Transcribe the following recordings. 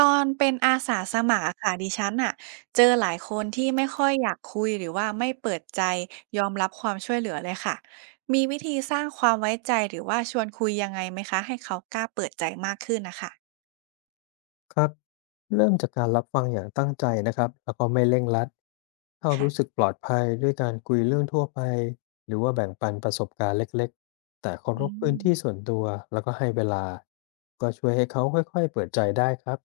ตอนเป็นอาสาสมัครอะค่ะดิฉันน่ะเจอหลายคนที่ไม่ค่อยอยากคุยหรือว่าไม่เปิดใจยอมรับความช่วยเหลือเลยค่ะมีวิธีสร้างความไว้ใจหรือว่าชวนคุยยังไงไหมคะให้เขากล้าเปิดใจมากขึ้นนะคะครับเริ่มจากการรับฟังอย่างตั้งใจนะครับแล้วก็ไม่เร่งรัดเข้ารู้สึกค่ะปลอดภัยด้วยการคุยเรื่องทั่วไปหรือว่าแบ่งปันประสบการณ์เล็กๆแต่เคารอืพพื้มนที่ส่วนตัวแล้วก็ให้เวลาก็ช่วยให้เขาค่อยๆเปิดใจได้ครับ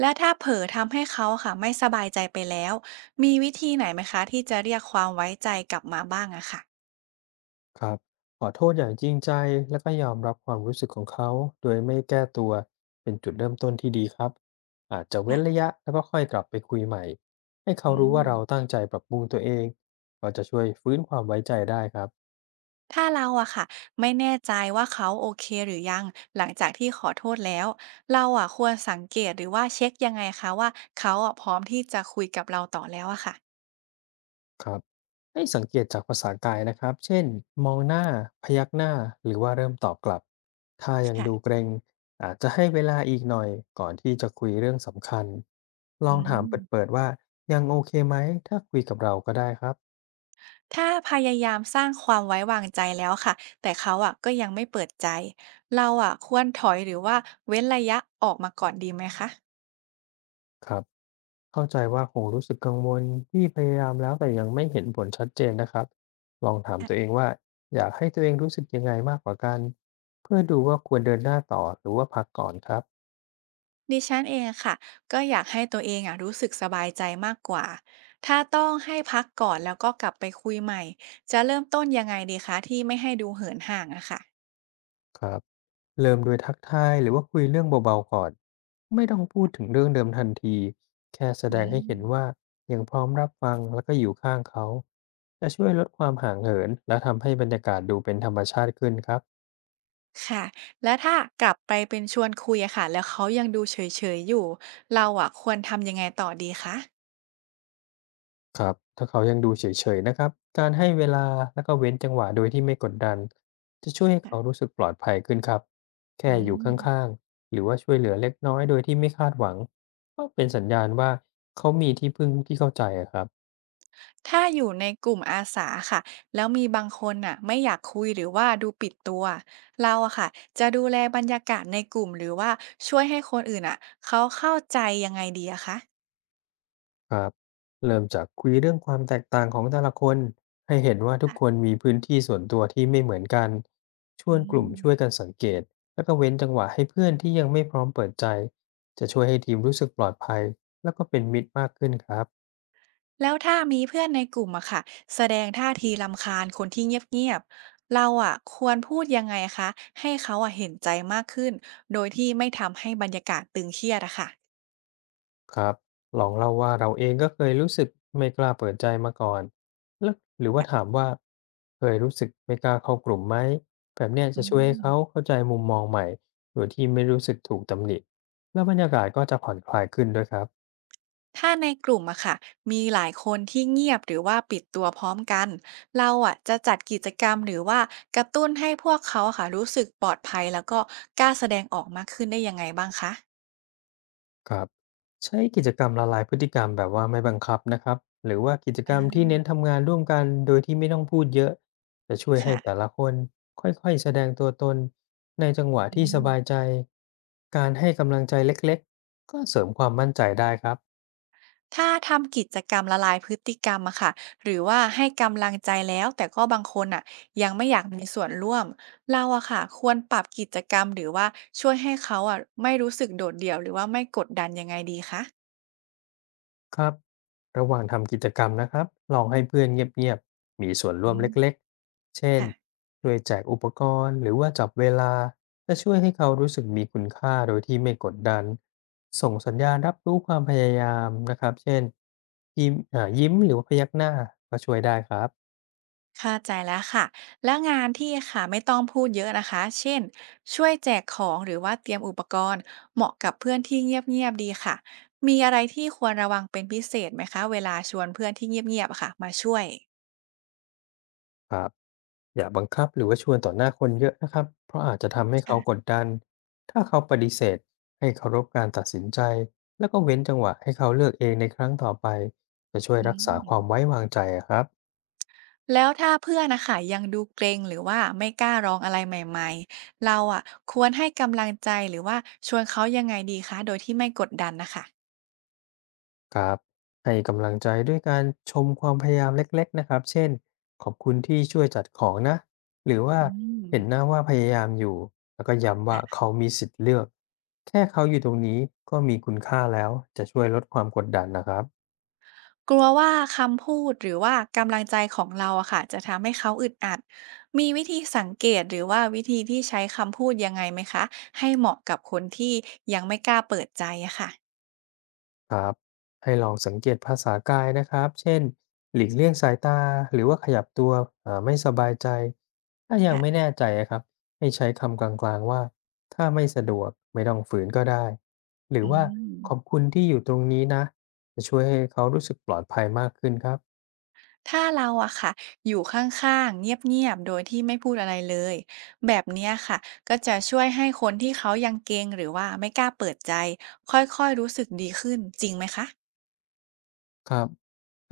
และถ้าเผลอทำให้เขาค่ะไม่สบายใจไปแล้วมีวิธีไหนไหมคะที่จะเรียกความไว้ใจกลับมาบ้างอะค่ะครับขอโทษอย่างจริงใจแล้วก็ยอมรับความรู้สึกของเขาโดยไม่แก้ตัวเป็นจุดเริ่มต้นที่ดีครับอาจจะเว้นระค่ะยะแล้วก็ค่อยกลับไปคุยใหม่ให้เขาอืรู้ม ว่าเราตั้งใจปรับปรุงตัวเองก็จะช่วยฟื้นความไว้ใจได้ครับ ถ้าเราอะค่ะไม่แน่ใจว่าเขาโอเคหรือยังหลังจากที่ขอโทษแล้วเราอะควรสังเกตหรือว่าเช็กยังไงคะว่าเขาอะพร้อมที่จะคุยกับเราต่อแล้วอะค่ะครับให้สังเกตจากภาษากายนะครับเช่นมองหน้าพยักหน้าหรือว่าเริ่มตอบกลับถ้ายังดูเกค่ะรงอาจจะให้เวลาอีกหน่อยก่อนที่จะคุยเรื่องสำคัญลออืงถามมเปิดๆว่ายังโอเคไหมถ้าคุยกับเราก็ได้ครับถ้าพยายามสร้างความไว้วางใจแล้วค่ะแต่เขาอะก็ยังไม่เปิดใจเราอะควรถอยหรือว่าเว้นระยะออกมาก่อนดีไหมคะ ครับเข้าใจว่าคงรู้สึกกังวลที่พยายามแล้วแต่ยังไม่เห็นผลชัดเจนนะครับลองถามตัวเองว่าอยากให้ตัวเองรู้สึกยังไงมากกว่ากันเพื่อดูว่าควรเดินหน้าต่อหรือว่าพักก่อนครับ ดิฉันเองค่ะก็อยากให้ตัวเองอ่ะรู้สึกสบายใจมากกว่าถ้าต้องให้พักก่อนแล้วก็กลับไปคุยใหม่จะเริ่มต้นยังไงดีคะที่ไม่ให้ดูเหินห่างอะค่ะครับเริ่มด้วยทักทายหรือว่าคุยเรื่องเบาๆก่อนไม่ต้องพูดถึงเรื่องเดิมทันทีแค่แสอืดงให้เห็นว่ามยังพร้อมรับฟังแล้วก็อยู่ข้างเขาจะช่วยลดความห่างเหินและทำให้บรรยากาศดูเป็นธรรมชาติขึ้นครับค่ะแล้วถ้ากลับไปเป็นชวนคุยอะค่ะแล้วเขายังดูเฉยๆอยู่เราอ่ะควรทำยังไงต่อดีคะครับถ้าเขายังดูเฉยๆนะครับการให้เวลาแล้วก็เว้นจังหวะโดยที่ไม่กดดันจะช่วยให้เขาค่ะรู้สึกปลอดภัยขึ้นครับแค่อือยู่ข้าม งๆหรือว่าช่วยเหลือเล็กน้อยโดยที่ไม่คาดหวังก็เป็นสัญญาณว่าเขามีที่พึ่งที่เข้าใจอะครับ ถ้าอยู่ในกลุ่มอาสาค่ะแล้วมีบางคนน่ะไม่อยากคุยหรือว่าดูปิดตัวเราอะค่ะจะดูแลบรรยากาศในกลุ่มหรือว่าช่วยให้คนอื่นอะเขาเข้าใจยังไงดีอะคะครับเริ่มจากคุยเรื่องความแตกต่างของแต่ละคนให้เห็นว่าทุกคค่ะนมีพื้นที่ส่วนตัวที่ไม่เหมือนกันชวอืนกลุ่มช่วยมกันสังเกตแล้วก็เว้นจังหวะให้เพื่อนที่ยังไม่พร้อมเปิดใจจะช่วยให้ทีมรู้สึกปลอดภัยแล้วก็เป็นมิตรมากขึ้นครับ แล้วถ้ามีเพื่อนในกลุ่มอะค่ะแสดงท่าทีรำคาญคนที่เงียบๆเราอะควรพูดยังไงคะให้เขาอะเห็นใจมากขึ้นโดยที่ไม่ทำให้บรรยากาศตึงเครียดอะค่ะครับลองเล่าว่าเราเองก็เคยรู้สึกไม่กล้าเปิดใจมาก่อนแล้วหรือว่าถามว่าเคยรู้สึกไม่กล้าเข้ากลุ่มไหม แบบเนี้ยอืจะช่วยม ให้เขาเข้าใจมุมมองใหม่โดยที่ไม่รู้สึกถูกตำหนิแล้วบรรยากาศก็จะผ่อนคลายขึ้นด้วยครับ ถ้าในกลุ่มอะค่ะมีหลายคนที่เงียบหรือว่าปิดตัวพร้อมกันเราอะจะจัดกิจกรรมหรือว่ากระตุ้นให้พวกเขาอะค่ะรู้สึกปลอดภัยแล้วก็กล้าแสดงออกมากขึ้นได้ยังไงบ้างคะครับใช้กิจกรรมละลายพฤติกรรมแบบว่าไม่บังคับนะครับหรือว่ากิจกรรมอ่าที่เน้นทำงานร่วมกันโดยที่ไม่ต้องพูดเยอะจะช่วยให้แต่ค่ะละคนค่อยๆแสดงตัวตนในจังหวะอืที่สบายมใจการให้กำลังใจเล็กๆก็เสริมความมั่นใจได้ครับ ถ้าทำกิจกรรมละลายพฤติกรรมอะค่ะหรือว่าให้กำลังใจแล้วแต่ก็บางคนอะยังไม่อยากมีส่วนร่วมเราอะค่ะควรปรับกิจกรรมหรือว่าช่วยให้เขาอะไม่รู้สึกโดดเดี่ยวหรือว่าไม่กดดันยังไงดีคะครับระหว่างทำกิจกรรมนะครับลองให้เพื่อนเงียบๆมีส่วนร่อืวมเล็กมๆ เช่นค่ะ ช่วยแจกอุปกรณ์หรือว่าจับเวลา จะช่วยให้เขารู้สึกมีคุณค่าโดยที่ไม่กดดัน ส่งสัญญาณรับรู้ความพยายามนะครับ เช่น ยิ้มยิ้มหรือว่าพยักหน้าก็ช่วยได้ครับ เข้าใจแล้วค่ะแล้วงานที่ค่ะไม่ต้องพูดเยอะนะคะเช่นช่วยแจกของหรือว่าเตรียมอุปกรณ์เหมาะกับเพื่อนที่เงียบๆดีค่ะมีอะไรที่ควรระวังเป็นพิเศษไหมคะเวลาชวนเพื่อนที่เงียบๆอะค่ะมาช่วยครับอย่าบังคับหรือว่าชวนต่อหน้าคนเยอะนะครับ เพราะอาจจะทำให้เขาค่ะกดดัน ถ้าเขาปฏิเสธให้เคารพการตัดสินใจ แล้วก็เว้นจังหวะให้เขาเลือกเองในครั้งต่อไป จะช่วยอืรักษามความไว้วางใจอะครับแล้วถ้าเพื่อนนะคะยังดูเกรงหรือว่าไม่กล้าร้องอะไรใหม่ๆเราอ่ะควรให้กำลังใจหรือว่าชวนเขายังไงดีคะโดยที่ไม่กดดันนะคะครับให้กำลังใจด้วยการชมความพยายามเล็กๆนะครับเช่นขอบคุณที่ช่วยจัดของนะหรือว่าอืม เห็นหน้าว่าพยายามอยู่ แล้วก็ย้ำว่าเขามีสิทธิ์เลือกแค่เขาอยู่ตรงนี้ก็มีคุณค่าแล้วจะช่วยลดความกดดันนะครับ กลัวว่าคำพูดหรือว่ากำลังใจของเราอะค่ะจะทำให้เขาอึดอัดมีวิธีสังเกตหรือว่าวิธีที่ใช้คำพูดยังไงไหมคะให้เหมาะกับคนที่ยังไม่กล้าเปิดใจอะค่ะครับให้ลองสังเกตภาษากายนะครับ เช่นหลีกเลี่ยงสายตาหรือว่าขยับตัวไม่สบายใจถ้ายังค่ะไม่แน่ใจอะครับให้ใช้คำกลางๆว่าถ้าไม่สะดวกไม่ต้องฝืนก็ได้หรืออืว่ามขอบคุณที่อยู่ตรงนี้นะจะช่วยให้เขารู้สึกปลอดภัยมากขึ้นครับ ถ้าเราอะค่ะอยู่ข้างๆเงียบๆโดยที่ไม่พูดอะไรเลยแบบเนี้ยค่ะก็จะช่วยให้คนที่เขายังเกรงหรือว่าไม่กล้าเปิดใจค่อยๆรู้สึกดีขึ้นจริงไหมคะครับ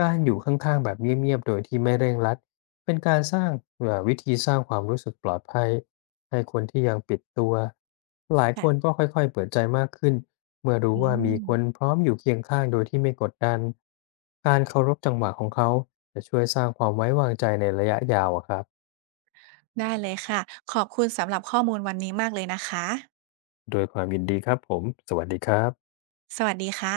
การอยู่ข้างๆแบบเงียบๆโดยที่ไม่เร่งรัดเป็นการสร้างวิธีสร้างความรู้สึกปลอดภัยให้คนที่ยังปิดตัวหลายคนค่ะก็ค่อยๆเปิดใจมากขึ้นเมื่อรู้อืว่ามีมคนพร้อมอยู่เคียงข้างโดยที่ไม่กดดันการเคารพจังหวะของเขาจะช่วยสร้างความไว้วางใจในระยะยาวอะครับได้เลยค่ะขอบคุณสำหรับข้อมูลวันนี้มากเลยนะคะ โดวยความยินดีครับผมสวัสดีครับสวัสดีค่ะ